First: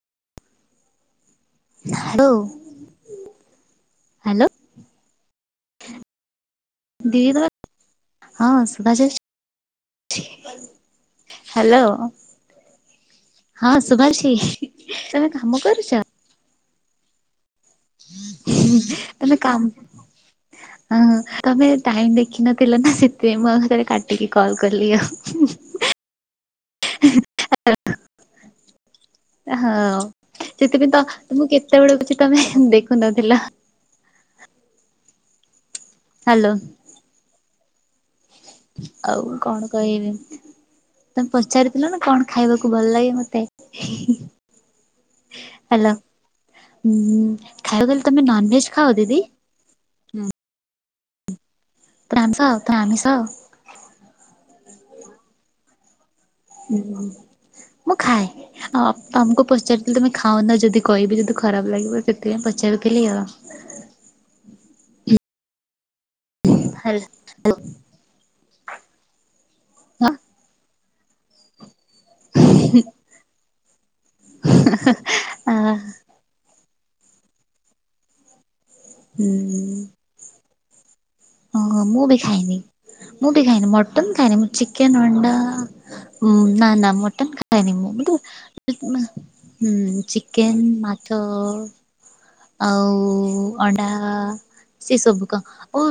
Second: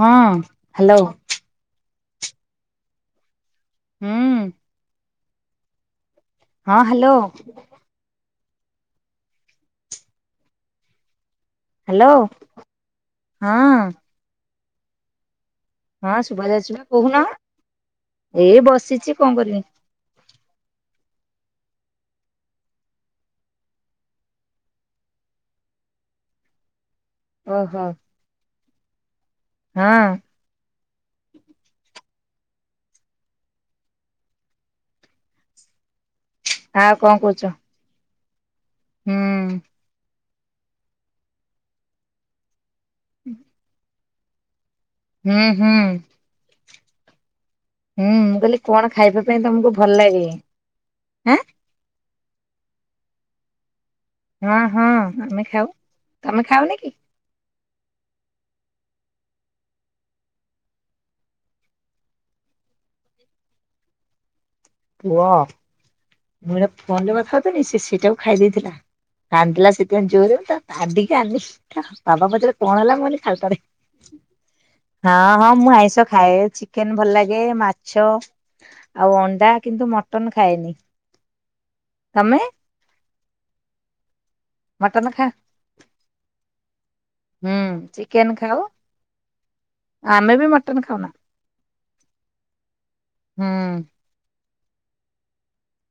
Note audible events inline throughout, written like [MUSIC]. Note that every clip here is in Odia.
ହଁ ହ୍ୟାଲୋ। [UNINTELLIGIBLE] ହ୍ୟାଲୋ। ହୁଁ ହଁ ହ୍ୟାଲୋ ଦିଥର ହଁ ଶୁଭାଯାଉଚି। ହ୍ୟାଲୋ ହ୍ୟାଲୋ ହଁ ଶୁଭା ଯାଉଚି ତମେ କାମ କରୁଚି? ହଁ ଶୁଭା ଯାଉଚି କହୁନ ଏଇ ବସିଚି କଣ କରିବି। ହ ତମେ ଟାଇମ ଦେଖିନଥିଲ ନା ସେଥିପାଇଁ ମୁଁ ଆରେ କାଟିକି କଲ୍ କଲି ଆଉ। ଓ ହୋ। ହଁ ସେଥିପାଇଁ ତ ତମୁକୁ କେତେବେଳେ କହୁଚି ତମେ ଦେଖୁନଥିଲ। ହ୍ୟାଲୋ। ହଁ କଣ କହୁଛ। ଆଉ କଣ କହିବି ତମେ ପଚାରୁ ରୁଥିଲ ନା କଣ ଖାଇବାକୁ ଭଲ ଲାଗେ ମତେ। ହୁଁ ହୁଁ। ହୁଁ। ହୁଁ ମୁଁ କହିଲି କଣ ଖାଇବା ପାଇଁ ତମକୁ ଭଲ ଲାଗେ ଏଁ? [UNINTELLIGIBLE] ହୁଁ ହୁଁ ଆମେ ଖାଉ। ତମେ ଖାଉନି ହୁଁ କି ମୁଁ ଖାଏ। ଆଉ ଆ ତମକୁ ପଚାରୁଥିଲି ତମେ ଖାଉନ ଯଦି କହିବି ଯଦି ଖରାପ ଲାଗିବ ସେଥିପାଇଁ ପଚାରୁଥିଲି ଆଉ। ମୁଁ ଏଆଡ଼େ ଫୋନ ହେଲା ରେ କଥା ହୋଉଥିନି ସେ ସେଇଟାକୁ ଖାଇ ଦେଇଥିଲା। କାନ୍ଦିଲା ସେଥିପାଇଁ ଜୋରରେ ମୁଁ ତା ତାଡିକି ଆଣିଲି। ବାବା ପଚାରେ କଣ ହେଲା ମୁଁ କହିଲି ଖାଲ ଟାରେ। ଆ ଚିକେନ ଭଲ ଲାଗେ ମାଛ ଆଉ ଅଣ୍ଡା କିନ୍ତୁ ମଟନ ଖାଏନି। ଓ ହୋ ମୁଁ ବି ତମେ ଖାଏନି ମୁଁ ବି ଖାଏନି ମଟନ ଖାଏନି ମୁଁ ଚିକେନ ମଟନ ଖା ଅଣ୍ଡା ହୁଁ ନା ନା ମଟ ମଟନ୍ ହୁଁ ଖାଏନି ମୁଁ କିନ୍ତୁ ଚିକେନ ଖାଉ [UNINTELLIGIBLE] ଆମେ ବି ଚିକେନ୍ ମଟନ ଖାଉନା ମାଛ ଆଉ ହୁଁ ଅଣ୍ଡା ସେ ସବୁ କ ଓ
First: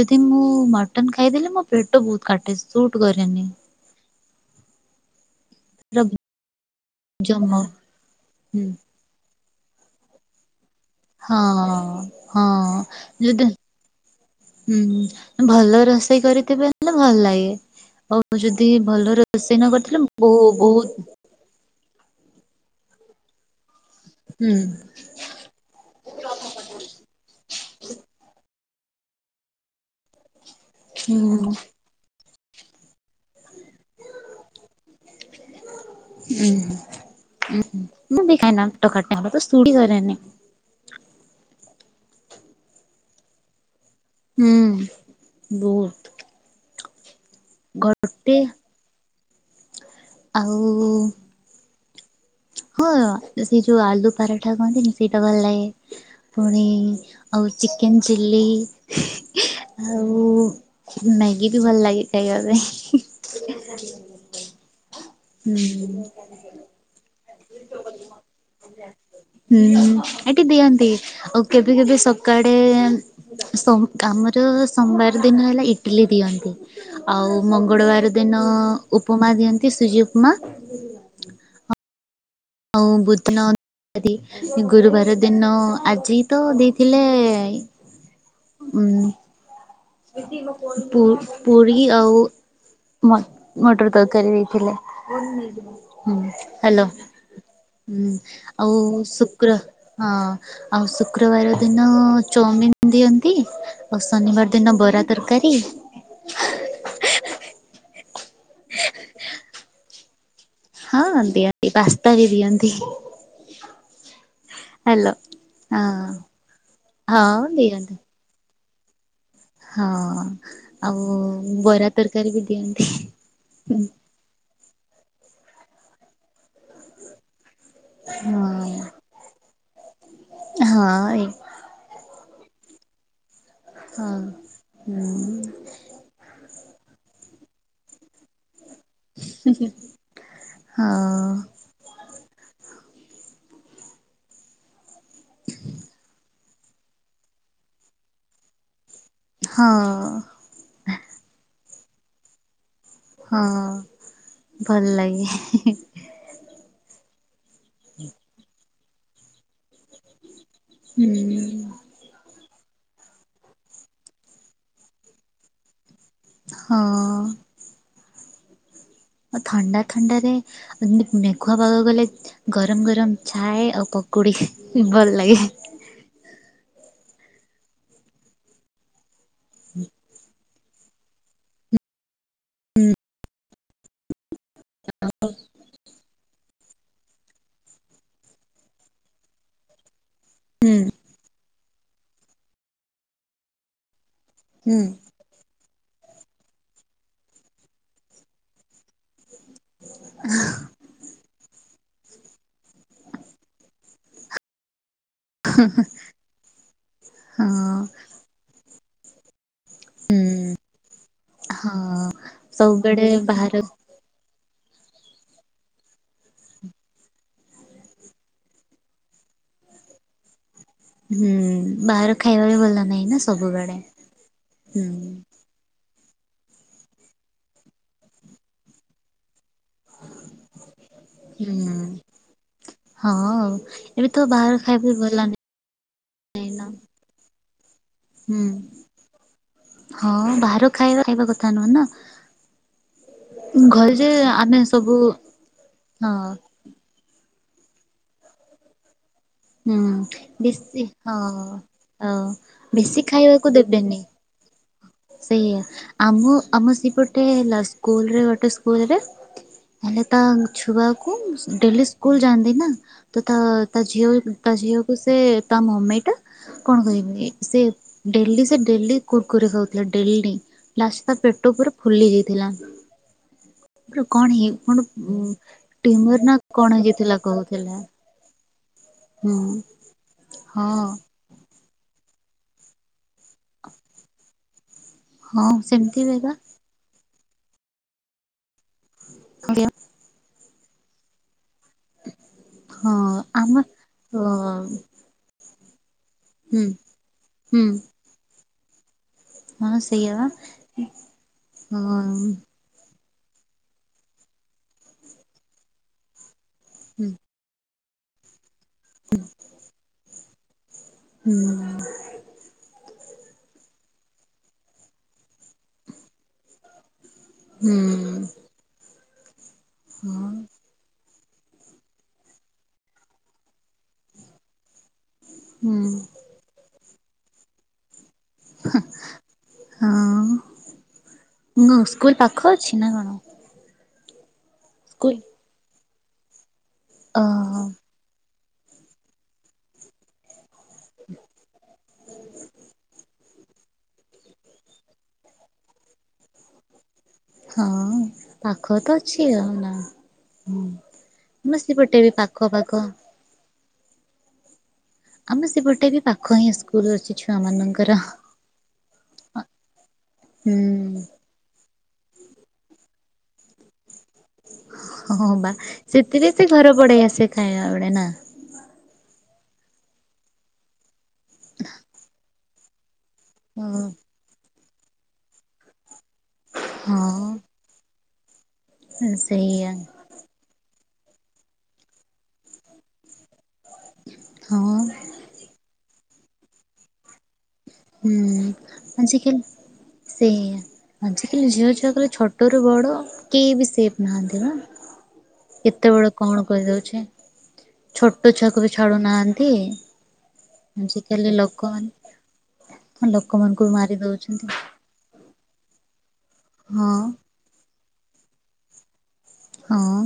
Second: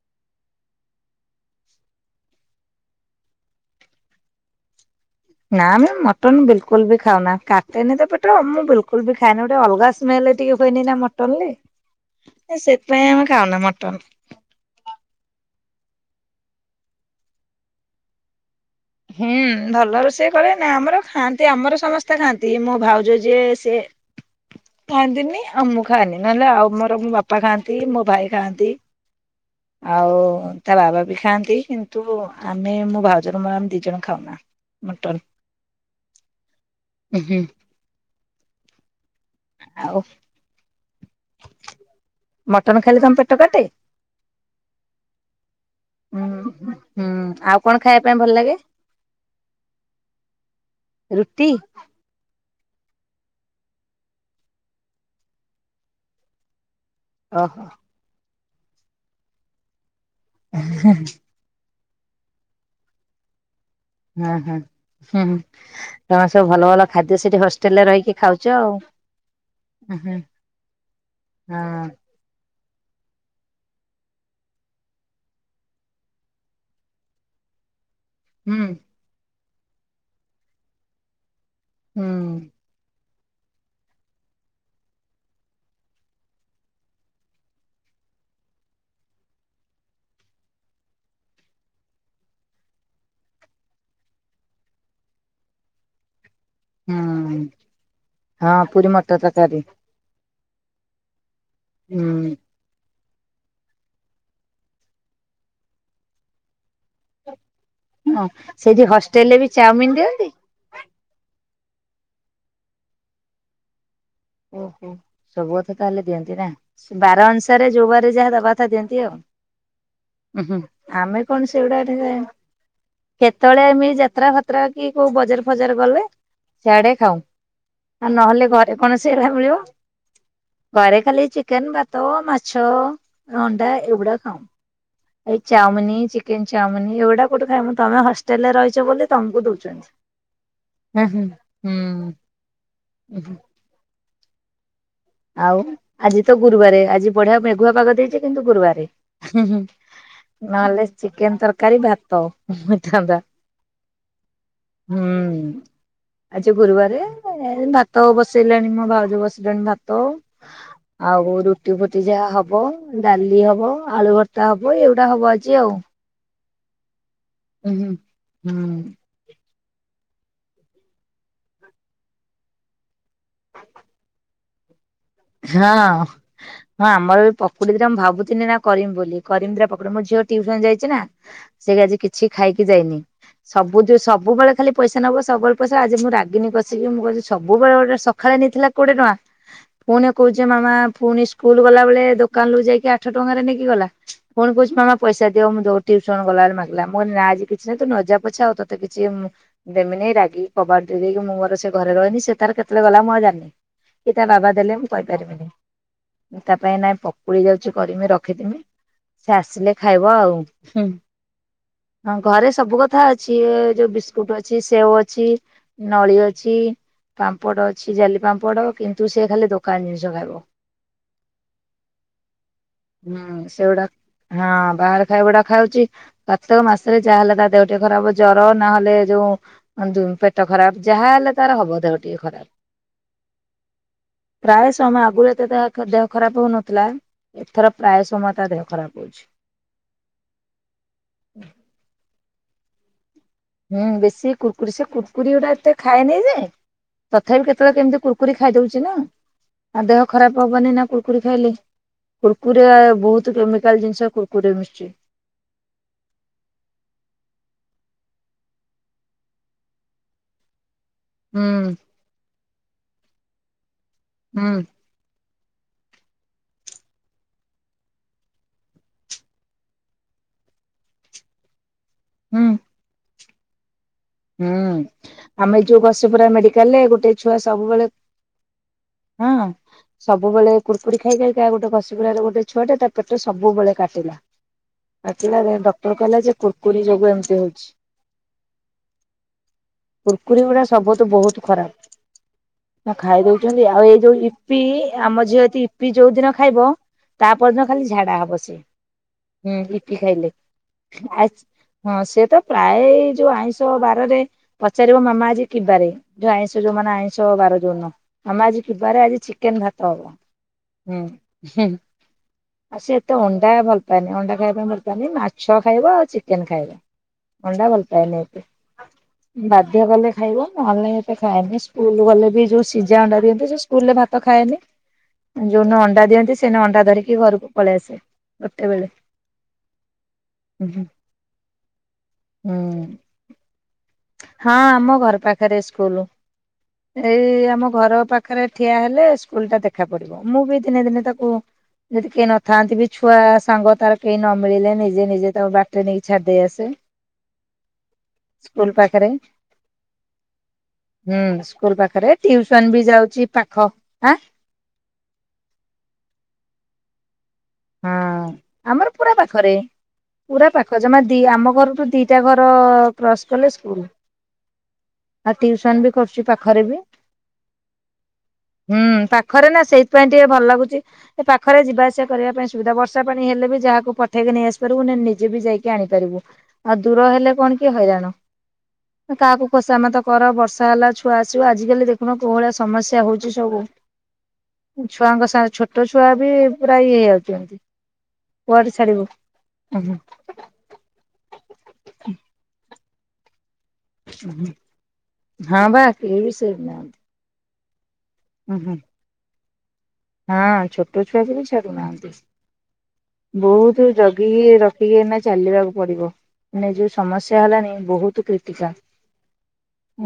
ଯଦି ମୁଁ ମଟନ ଖାଇଦେଲି ମୋ ପେଟ ବହୁତ କାଟେ ସୁଟ୍ କରେନି। ନା ଆମେ ମଟନ ବିଲକୁଲ ବି ଖାଉନା, ଜମା କାଟେନି ତ ପେଟ ମୁଁ ବିଲକୁଲ ବିଲକୁଲ୍ ବି ଖାଏନା, ଗୋଟେ ଅଲଗା ସ୍ମେଲ୍ ଟିକେ ହୁଏନି ନା ମଟନ୍ ମଟନରେ, ହଁ ହଁ ମଟନ ସେଥିପାଇଁ ଆମେ ଯଦି ଖାଉନା ମଟନ। ହୁଁ ଭଲ ରୋଷେଇ କରିଥିବେ ହେଲେ ଭଲ ଲାଗେ, ଆଉ ଆଉ ଯଦି ଭଲ ହୁଁ ରୋଷେଇ ନ ଭଲ କରିଥିଲି ରୋଷେଇ କରେ ନା ବୋହୂ ଆମର [UNINTELLIGIBLE] ଖାଆନ୍ତି ଆମର ସମସ୍ତେ କତେ ଖାନ୍ତି ମୋ ଭାଉଜ ଯିଏ ସେଏ ହୁଁ। ଖାଆନ୍ତିନି ଆଉ ମୁଁ ଖାଆନ୍ତିି ନହେଲେ ଆଉ ମୋର ମୋ ବାପା ଖାଆନ୍ତି ମୋ ଭାଇ ଖାଆନ୍ତି। ଆଉ ତା ବାବା ବି ହୁଁ ଖାଆନ୍ତି କିନ୍ତୁ ଆମେ ମୋ ଭାଉଜର ମୋର ଦି ଣ ଖାଉନା ମଟର ହୁଁ ହୁଁ ମୁଁ ଖାଇନା ଆଉ [UNINTELLIGIBLE] ମଟନ ଖାଇଲେ ତମ ପେଟ କାଟେ? ହୁଁ ବହୁତ। ହୁଁ ହୁଁ ଆଉ କଣ ଖାଇବା ପାଇଁ ଭଲ ଗୋଟେ ଲାଗେ? ଆଉ ରୁଟି। ହଁ ସେ ଯୋଉ ଆଳୁ ପରାଠା କୁହନ୍ତିନି ସେଇଟା ଭଲ ଲାଗେ, ପୁଣି ଆଉ ଓହୋ ଚିକେନ ଚିଲ୍ଲି ଆଉ ଗି ବି ଭଲ ଲଗେ ଖାଇବା ପାଇଁ। [INAUDIBLE] ହୁଁ ହୁଁ ହୁଁ ହୁଁ ତମେ ସବୁ ଭଲ ଭଲ ଖାଦ୍ୟ ସେଠି ହଷ୍ଟେଲ ରେ ରହିକି ଖାଉଛ ଆଉ। ହୁଁ ଏଠି ଦିଅନ୍ତି ଆଉ ହଁ କେବେ କେବେ ସ ସ କଡେ ଆମର ସୋମବାର ଦିନ ହେଲା ଇଟଲି ଦିଅନ୍ତି। ଆଉ ମଙ୍ଗଳବାର ଦିନ ହୁଁ। ଉପମା ଦିଅନ୍ତି ସୁଜି ଉପମା। ହୁ। ହୁଁ। ଆଉ ଭୁତ ଗୁରୁବାର ଦିନ ଆଜି ତ ଦେଇଥିଲେ ପାଇଁ। ହୁଁ। ପୁ ପୁରୀ ଆଉ ମଟର ତରକାରୀ ଦେଇଥିଲେ। ହ୍ୟାଲୋ ହୁଁ। ହଁ ଆଉ ପୁରୀ ମଟର ଶୁକ୍ ହଁ ତରକାରୀ ଆଉ ଶୁକ୍ରବାର ଦିନ ହୁଁ। ଚଉମିିନ ଦିଅନ୍ତି, ଆଉ ଶନିବାର ଦିନ ବରା ତରକାରୀ। ହଁ ସେଇଠି ହଷ୍ଟେଲ ରେ ବି ଚାଉମିନ ଦିଅନ୍ତି? ହଁ ଦିଅନ୍ତି ପାସ୍ତା ବି ଦିଅନ୍ତି। ଓହୋ ହ୍ୟାଲୋ ସବୁ କଥା ହଁ ତାହେଲେ ଦିଅନ୍ତି ନା ବାର ହଁ ଅନୁସାରେ ଯୋଉ ଦିଅନ୍ତି ବାର ଯାହା ଦବା କଥା ଦିଅନ୍ତି ଆଉ। ହଁ। ଆଉ ଆମେ କଣ ସେଗୁଡା ବରା ତରକାରୀ ବି ଦିଅନ୍ତି କେତେବେଳେ ଆମେ ହଁ। ଖତରା ଫତରା କି କୋଉ ବଜାର ଫଜାର ଗଲେ ସିଆଡେ ଖାଉ, ଆଉ ନହେଲେ ଘରେ କଣ ମି ହଁ ଘରେ ଏଇ ଖାଲି ଚିକେନ ଭାତ ମାଛ ଏ ଅଣ୍ଡା ଏ ହଁ। ଗୁଡା ଖାଉନୁ। ହୁଁ ଏଇ ଚାଉମିନି ଚିକେନ ଚାଉମିନି ଏଗୁଡା କୋଉଠେ ଖାଇମୁ ତମେ ହଷ୍ଟେଲ ରେ ରହିଛ ବୋଲି। ତମକୁ ହଁ ଦଉଛନ୍ତି ହୁଁ ହୁଁ ହୁଁ। ଆଉ ଆଜି ତ ଗୁରୁବାରେ ଆଜି ବଢିଆ ମେଘୁଆ ପାଗ ଦେଇଛି କିନ୍ତୁ ଗୁରୁବାରେ। ହୁଁ ହୁଁ ହଁ ନହେଲେ ଚିକେନ ତରକାରୀ ଭାତ। ହୋଇଥାନ୍ତା ହଁ ଭଲ ଲାଗେ। ହୁଁ। ଆଜି ଗୁରୁବାରେ ଏ ଭାତ ବସେଇଲେଣି ମୋ ଭାଉଜ ବସେଇଲେଣି ଭାତ। ଆଉ ହୁଁ ରୁ ଟି ଫୁଟି ଯାହା ହବ ଡାଲି ହବ ଆଳୁ ଭର୍ତ୍ତା ହବ ଏଇଗୁଡ଼ା ହବ ଆଜି ଆଉ। ହଁ। ଉଁ ହୁଁ ହୁଁ। ଅ ଥଣ୍ଡା ଥଣ୍ଡାରେ ଏମତି ମେଘୁଆ ପାଗ କଲେ। ଗରମ ଗରମ ଚାଏ ଆଉ ପକୁଡି ଭଲ ଲାଗେ। ହଁ ହୁଁ ହଁ ଆମର ବି ପକୁଡି ଦିଟା ମୁଁ ଭାବୁଥିନି ଏଇନା କରିମି ବୋଲି କରିମି ଦିଟା ପକୁଡି ମୋ ଝିଅ ଟିଉ ସନ ଯାଇ ଛି ନା ସେ ଆଜି କିଛି ଖାଇକି ଯାଇନି। ସବୁ ଜୋଉ ସବୁବେଳେ ଖାଲି। ପଇସା ନବ ସବୁବେଳେ ପଇସା ଆଜି ମୁଁ ରାଗିନୀ କସିକି ମୁଁ କହିଛି ସବୁବେଳେ ଗୋଟେ ସକାଳେ ନେଇଥିଲା କୋଡ଼ିଏ ଟଙ୍କା। ଫୁଣି କହୁଛି ମାମା ହୁଁ ଫୁଣି ସ୍କୁଲ ଗଲାବେଳେ ଦୋକାନରୁୁ ଯାଇକି ଆଠ ଟଙ୍କାରେ ନେଇକି ଗଲା। ଫୁଣି କହୁଛି ହୁଁ। ମାମ ପଇସା ଦିଅ ମୁଁ ଯୋଉ ଟିଉସନ ଗଲା ବେଳେ ମାଗିଲା ମୁଁ କହିଲି ନା ଆଜି କିଛି ନାହିଁ ତୁ ନଜା ପଛେ ଆଉ ତତେ କିଛି ଦେମିନି ରାଗିକି। କବାଟ ଦେଇ ଦେଇକି ମୁଁ ମୋର ସେ ଘରେ ରହନି ସେ ତାର କେତେବେଳେ ଗଲା ମୁଁ ଆଉ ଜାଣିନି କି ତା ବାବା ଦେଲେ। କହି ପାରିବିନି ମୁଁ ତା ପାଇଁ ଏଇନା ପକୁଡି ଯାଉଛି ହଁ କରିମି ରଖିଥୀମି। ସେ ଆସିଲେ ଖାଇବ ଆଉ। ହଁ ଘରେ ସବୁ କଥା ସବୁବେଳେ ଅଛି ଏ ବାହାର ଯୋଉ ବିସ୍କୁଟ ଅଛି ସେଓ ଅଛି। ନଳି ଅଛି ପାମ୍ପଡ଼ ଅଛି ଜାଲି ପାମ୍ପଡ କିନ୍ତୁ ସେ ଖାଲି। ଦୋକାନ ଜିନିଷ ଖାଇବ। ହୁଁ ବାହାରୁ ଖାଇବା ବି ଭଲ ନାହିଁ ନା ହୁଁ ସବୁବେଳେ ସେଗୁଡା ହଁ ହୁଁ। ବାହାର ଖାଇବାଗୁଡା ଖାଉଛି ପ୍ରତେକ ମାସରେ ଯାହା ହେଲେ ତା ଦେହ ଟିକେ ଖରାପ ଜର ନହେଲେ ଯୋଉ। ଅଁ ଦୁଁ ପେଟ ଖରାପ ଯାହା ହଲେ ହୁଁ ତାର ହବ ଦେହ ଟିକେ ଖରାପ। ହଁ ଆଉ। ଏବେ ତ ବାହାର ପ୍ରାୟ ଖାଇବା ବି ସମୟ ଭଲ ଆଗରୁ ଏତେ ତାଖ ଦେହ ଖରାପ ନାହିଁ ହଉ ନା। ନଥିଲା ଏଥର ପ୍ରାୟ ସମୟ ହୁଁ ତା ଦେହ ଖରାପ ହଉଛି। ହଁ ବାହାର ଖାଇବା ଖାଇବା କଥା ନୁହଁ ନା। ହୁଁ ଘରେ ଯେ ବେଶୀ ଆମେ କୁୁରକୁରି ସେ ସବୁ କୁୁରକୁରି ଗୁଡା ଏତେ ହଁ ଖାଏନେଇ ଯେ। ତଥାପି କେତେବେଳେ କେମିତି କୁୁରକୁରି ଖାଇଦଉଛି ନା। ଆଉ ହୁଁ ଦେହ ଖରାପ ହବନି ବେଶୀ ନା କୁରୁକୁରି ଖାଇଲେ ହଁ। ଆଉ କୁରୁକୁରି ଆ ବେଶୀ ବହୁତ କେମିକାଲ ଜିନିଷ କୁରୁ କୁରି ରେ ମିଶିଛି। ସେଇୟା ଆମ ଆମ ସେପଟେ ହେଲା ସ୍କୁଲରେ ଗୋଟେ ସ୍କୁଲରେ। ହେଲେ। ତା ଛୁଆକୁ ହୁଁ ଡେଲି ସ୍କୁଲ ଯାଆନ୍ତି ନା ତ ତା ତା ଝିଅ ହୁଁ ତା ଝିଅକୁ। ସେ ତା ମମି ଟା କଣ କହିବି ସେ ଡେଲି ସେ ଡେଲି କୁର୍କୁରେ ଖାଉ। ଥିଲା ଡେଲି ଲାଷ୍ଟ ରେ ତା ପେଟ ପୁରା ଫୁଲି ହୁଁ ଯାଇଥିଲା। ଗୋଟେ କଣ ହେଇ ହୁଁ। କଣ ଆମେ ଯୋଉ ଘସିପୁରା ଟିମର ନା ମେଡିକାଲ କଣ ହେଇ ଯାଇ ଥିଲା କହୁଥିଲା। ହୁଁ ସବୁବେଳେ ହଁ କୁୁରକୁରି ଖାଇ ଖାଇକା ଗୋଟେ ଘ ସି ପୁରା ରେ ଗୋଟେ ଛୁଆଟେ ତା ପେଟ ସବୁବେଳେ କାଟିଲା କାଟିଲା ହଁ ଯାଇ ଡକ୍ଟର ସେମିତି ବି କହିଲା ବା ଯେ କୁର କୁରି ଯୋଗୁ ଏମିତି ହଉଛି। ଆଜ୍ଞା। କୁୁରକୁରି ଗୁଡା ସବୁ ଠୁ ବହୁତ ଖରାପ ହଁ ନା ଖାଇ ଆମ ଦଉଛନ୍ତି ଆଉ ଏଇ ଯୋଉ ଅ ଇପି। ଏ ଆମ ଝିଅ ଯତି ଇପି ଯୋଉ ଦିନ ହୁଁ ଖାଇବ, ତା ହୁଁ ପରଦିନ ଖାଲି ଝାଡା ହବ ସିଏ। ହୁଁ, ହଁ ଇପି ସେଇଆ ଖାଇଲେ ଆଉ ହଁ ସିଏ ତ ପ୍ରାୟ ଏ ଯୋଉ ଆଇଁଷ ବାରରେ ପଚାରିବ ମାମା ଆଜି କିିବାରେ? ଯୋଉ ଆଇଁଷ ଯୋଉ ମାନେ ହୁଁ ଆଇଁଷ ବାର ଯୋଉନ, ମାମା ଆଜି କିିବାରେ ଆଜି ଚିକେନ୍ ଭାତ ହବ। ଅଁ, ହୁଁ। ଆଉ ସେ ଏତେ ଅଣ୍ଡା ଭଲ ପାଏନି, ଅଣ୍ଡା ଖାଇବା ପାଇଁ ଭଲ ପାଏନି। ମାଛ ଖାଇବ ଆଉ ଚିକେନ୍ ଖାଇବ। ମଣ୍ଡା ହୁଁ ଭଲ ପାଏନି ଏତେ ବାଧ୍ୟ କଲେ ହଁ ଖାଇବ। ନହେଲେ ନାଇଁ ଏତେ ଖାଏନି ସ୍କୁଲ୍ ଗଲେ ବି ଯୋଉ ସିଜା ଅଣ୍ଡା ଦିଅନ୍ତି। ସେ ସ୍କୁଲ୍ ରେ ଭାତ ଖାଏନି। ଯୋଉନ ହୁଁ ଅଣ୍ଡା ଦିଅନ୍ତି ସେଇନ ଅଣ୍ଡା ଧରିକି ଘରକୁ ପଳେଇ ଆସେ ଗୋଟେ ବେଳେ। ହଁ ହୁଁ [UNINTELLIGIBLE] ସ୍କୁଲ୍ ପାଖ ଅଛି ନା କଣ? ହଁ ଆମ ସ୍କୁଲ ଘର ପାଖରେ ସ୍କୁଲ୍। ଅ ଏଇ ଆମ ଘର ପା ଖରେ ଠିଆ ହେଲେ ସ୍କୁଲ୍ ଟା ଦେଖା ପଡିବ। ମୁଁ ବି ଦିନେ ଦିନେ ତାକୁ ଯଦି କେହି ନଥାନ୍ତି ବି ଛୁଆ ସାଙ୍ଗ ତାର କେହି ନ ମିଳିଲେ ନିଜେ ନିଜେ ତାକୁ ବାଟରେ ନେଇକି ଛାଡିଦେଇ ଆସେ। ହଁ ସ୍କୁଲ ପାଖ ତ ପାଖରେ ଅଛି ଅ, ନା। ହୁଁ, ଆମ ସ୍କୁଲ୍ ସେପଟେ ବି ପାଖରେ ପାଖ ପାଖ ଟିଉସନ ବି ଯାଉଛି ପାଖ, ଆଁ, ଆମେ ସେପଟେ ବି ପାଖ ହିଁ ସ୍କୁଲ୍ ଅଛି ଛୁଆମାନ ହଁ ଆମର ପୁରା ପାଖରେ, ପୁରା ହୁଁ ପାଖ ଜମା ଦି ଆମ ଘରଠୁ ଦି ଟା ଘର କ୍ରସ୍ କଲେ ସ୍କୁଲ୍। ହଁ ବା ସେଥିରେ ସେ ପାଖରେ ଘର ବି ପଡେଇ ଆସେ ଖାଇବା ବେଳେ ନା? ହୁଁ, ପାଖରେ ନା ସେଇଥିପାଇଁ ଟିକେ ଭଲ ଲାଗୁଚି। ଏ ପାଖରେ ଯିବା ଆସିବା କରିବା ପାଇଁ ସୁବିଧା। ବର୍ଷ ଷା ପାଣି ହେଲେ ବି ଯାହାକୁ ପଠେଇକି ନେଇ ଆସି ପାରିବୁ। ନନେ ନିଜେ ବି ଯାଇକି ଆଣିପାରିବୁ। ଆଉ ଦୂର ହଁ ହେଲେ କଣ କି ହଇରାଣ, ତ କାଆକୁ ସେଇଆ ଖୋସାମତ କର ବର୍ଷା ହେଲା, ଛୁଆ ଆସିବ ଆଜିକାଲି ଦେଖୁନ କୋଉ ଭଳିଆ ସମସ୍ୟା ହଉଛି ସବୁ। ହଁ ଉ, ଛୁଆଙ୍କ ସା- ଛୋଟ ଛୁଆ ବି ପୁରା ଇଏ ହେଇଯାଉଚନ୍ତି। ହୁଁ, ଆଜିକାଲି ସେଇଆ ଆଜିକାଲି ଝିଅ ଛୁଆ ପୂରା ଛୋଟରୁ ବଡ଼ କେହି ବି ସେପ୍ ନାହାନ୍ତି ନା, ହଁ ବା କେତେବେଳେ କେହି ବି କଣ ଶୋଇନାହାନ୍ତି କରିଦଉଛି। ଛୋ ଟ ଉଁ ଛୁଆକୁ ବି ହୁଁ ଛାଡୁନାହାନ୍ତି। ହଁ ଆଜିକାଲି ଲୋକମାନେ ଲୋକମାନଙ୍କୁ ବି ବହୁତୁ ମାରି ଦଉଛନ୍ତି। ଜଗିକି ର ଖିକି ଏଇନା ଚାଲିବାକୁ ପଡିବ। ଏଇନା ହଁ ଯୋଉ ସମସ୍ୟା ହେଲାଣି ବହୁତୁ କ୍ରିଟିକାଲ୍। ହଁ।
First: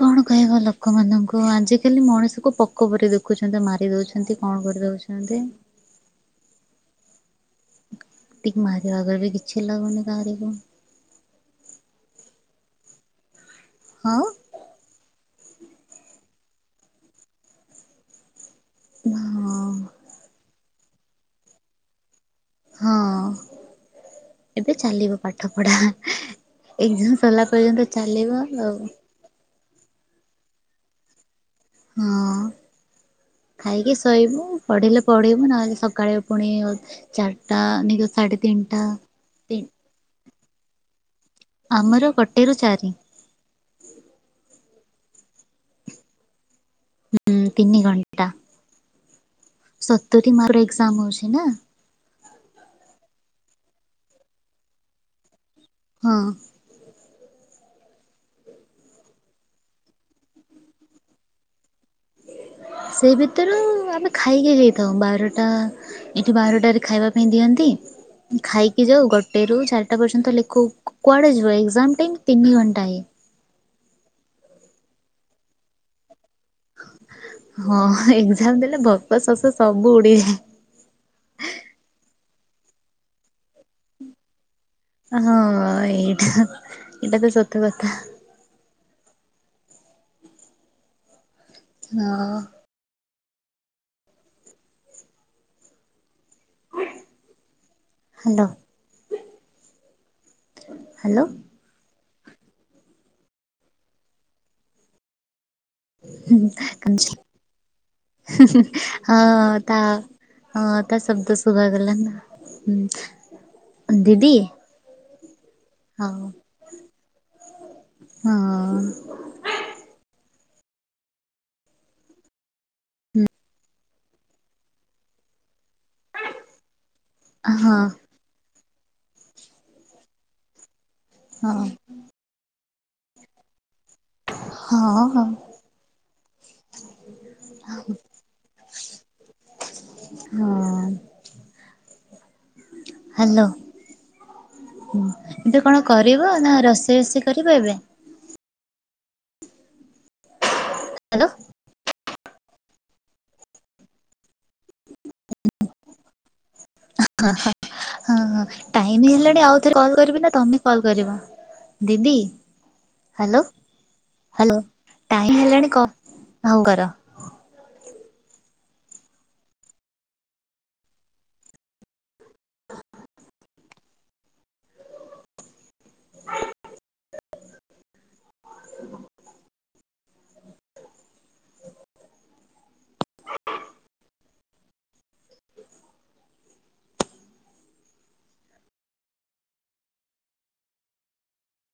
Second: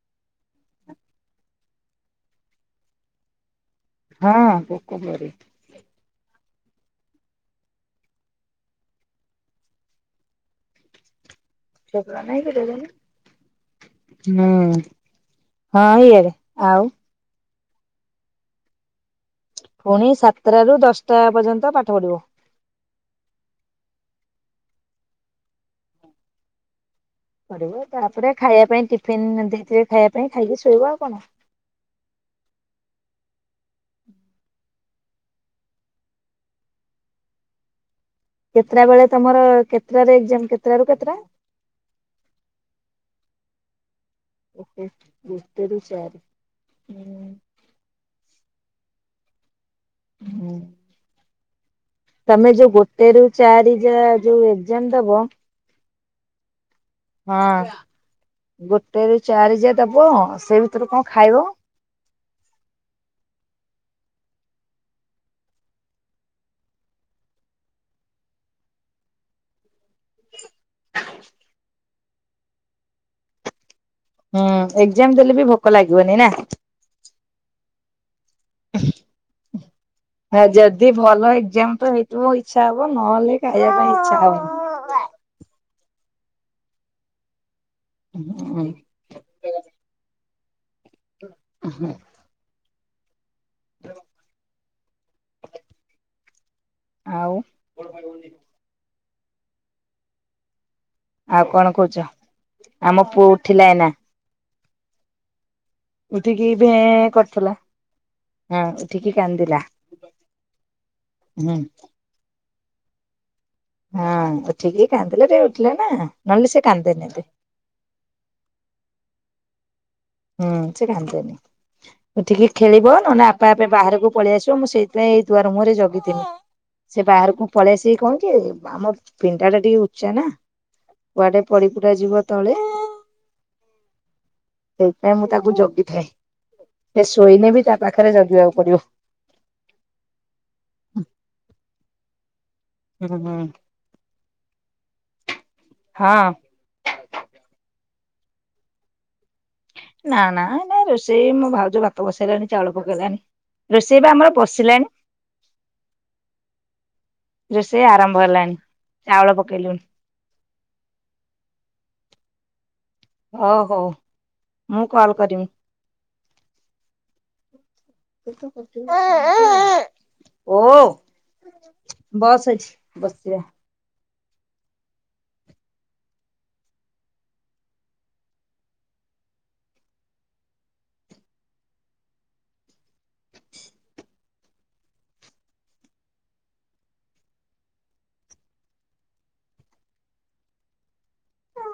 କଣ କହିବ ଲୋକମାନଙ୍କୁ ଆଜିକାଲି ମଣିଷକୁ ପୋ କପରି ଦେଖୁଛନ୍ତି, ମାରି ଦଉଛନ୍ତି ହଁ କଣ ପୋକ ପରି। କରିଦଉଛନ୍ତି। ଟିକ୍ ମାରିବାକୁ ଆଗରୁ ବି କିଛି ଲାଗୁନି କାହାରିକୁ। ସେଇ ପରା ନାଇଁ କେତେଦିନ ହଁ। ନା, ହଁ ଇଆଡେ ଆଉ ନା, ହଁ। ପୁଣି ସାତଟାରୁ ଦଶଟା ପର୍ଯ୍ୟନ୍ତ ପାଠ ପଢ଼ିବ। ହଁ ଏବେ ଚାଲିବ ପାଠ ପଢା ଏଇଠୁ। ସଲା ପର୍ଯ୍ୟନ୍ତ ଚାଲିବ ଆଉ। ଫିନ ଦେଇଥିବେ ଖାଇବା ପାଇଁ ଖାଇକି ଶୋଇବ ଆଉ କଣ? ହଁ। ଖାଇକି ଶୋଇବୁ, ପଢ଼ିଲେ ପଢ଼ିବୁ ନହେଲେ ସକାଳେ ପୁଣି ଅ, ଚାଟା ନି ଘ ସାଡେ କେତେଟା ବେଳେ ତୋମର କେତେଟାରେ ଏକ୍ଜାମ୍ କେତେଟାରୁ କେତେଟା? ଆମର ଗୋଟେରୁ ଚାରି। ଓକେ ଗୋଟେରୁ ଚାରି ହଁ। ତିନି ଘଣ୍ଟା। ସତୁରି ହୁଁ। ମାର୍କର ଏକ୍ଜାମ ହଉଛି ନା। ତମେ ଯୋଉ ଗୋଟେ ରୁ ଚାରି ଯା ଯୋଉ ଏକ୍ଜାମ ଦବ। ହଁ। ହଁ ଗୋଟେ ରୁ ଚାରି ଯା ଦବ ସେ ଭିତରୁ କଣ ଖାଇବ? ସେଇ ଭିତରୁ ଆମେ ଖାଇକି ଯାଇଥାଉ ବାରଟା ଏଠି ବାରଟାରେ ଖାଇବା ପାଇଁ ଦିଅନ୍ତି, ଖାଇକି ଯାଉ ଗୋଟେ ରୁ ଚାରିଟା ପର୍ଯ୍ୟନ୍ତ ଲେ କୋ କୁଆଡ଼େ ଯିବ ଏକ୍ଜାମ ଟାଇମ୍ ତିନି ଘଣ୍ଟା ହେଁ। ହୁଁ ଏକ୍ଜାମ ଦେଲେ ବି ଭୋକ ଲାଗିବନି ନା। ହଁ ଏକ୍ଜାମ ଦେଲେ ଭୋକ ଶୋସ ସବୁ ଉଡିଯା ଯି ଭଲ ଏକ୍ଜାମ ତ ହେଇଥିବ ଇଚ୍ଛା ହବ ନହଲେ ଖାଇବା ପାଇଁ ଇଚ୍ଛା ହବନି। ହଁ ଏଇଠା ଏଇଟା ତ ସତ କଥା। ହଁ [INAUDIBLE] ଆଓ [INAUDIBLE] ଆଉ। ହ୍ୟାଲୋ ହ୍ୟାଲୋ ଆଉ କଣ କହୁଛ ଆମ ପୁଅ ଉଠିଲା ଏଇନା। ଉଠିକି ଭେ ଏ କରିଥିଲା। ହୁ ହୁ ହଁ ତା ହଁ ତା ଶବ୍ଦ ହୁଁ ଶୁଭାଗଲା। ହୁଁ ଦିଦି। ଠିକ କାନ୍ଦିଲେ ଟିକେ ଉଠିଲେ ନା ନହେଲେ ସେ କାନ୍ଦେନି ଏତେ ହ ଅ ହୁଁ ସେ କାନ୍ଦେନି ଉଠିକି ଖେଳିବ ନହେଲେ ଆପେ ଆପେ ବାହାରକୁ ପଳେଇ ଆସିବ ମୁଁ ସେଇଥିପାଇଁ ଏଇ ଦୁଆର ମୁହଁରେ ଜଗିଥିନି। ହଁ। ସେ ବାହାରକୁ ପଳେଇ ଆସିକି କଣ କି ଆମ ପିନଡ୍ଡା ଟା ଟିକେ ଉଚ୍ଚା ନା। କୁଆଡେ ପଡିପୁଡ଼ା ଯିବ ତଳେ। ସେଇଥିପାଇଁ ମୁଁ ତାକୁ ଜଗିଥାଏ ସେ ଶୋଇନେ ବି ତା ପାଖରେ ଜଗିବାକୁ ପଡିବ। ହଁ [UNINTELLIGIBLE] ହୁଁ ହୁଁ ହ୍ୟାଲୋ ଏବେ କଣ ହଁ କରିବ ନା ରୋଷେଇ ରୋଷେଇ କରିବ ଏବେ। ନା ନା ନାଇଁ ହଲୋ ରୋଷେଇ ମଁ ଭାଉଜ ବା ଭାତ ବସେଇଲାଣି ଚାଉଳ ପକେଇଲାଣି ରୋଷେଇ ବା ଆମର ବସିଲାଣି। ହଁ ହଁ ରୋଷେଇ ଆରମ୍ଭ ହେଲାଣି। ଟାଇମ ଚାଉଳ ହେଲାଣି ଆଉଥରେ ପକେଇଲୁଣି କଲ କରିବି ନା ତମେ କଲ କରିବ ଦିଦି। ହ୍ୟାଲୋ ହଉ ହଉ ହ୍ୟାଲୋ ମୁଁ କଲ ଟାଇମ୍ ହିଁ କରିମି। ହେଲାଣି କହ ହଉ କର। ଓ। ବସ ଏଠି ବସିବା ହ [UNINTELLIGIBLE] ହୁଁ।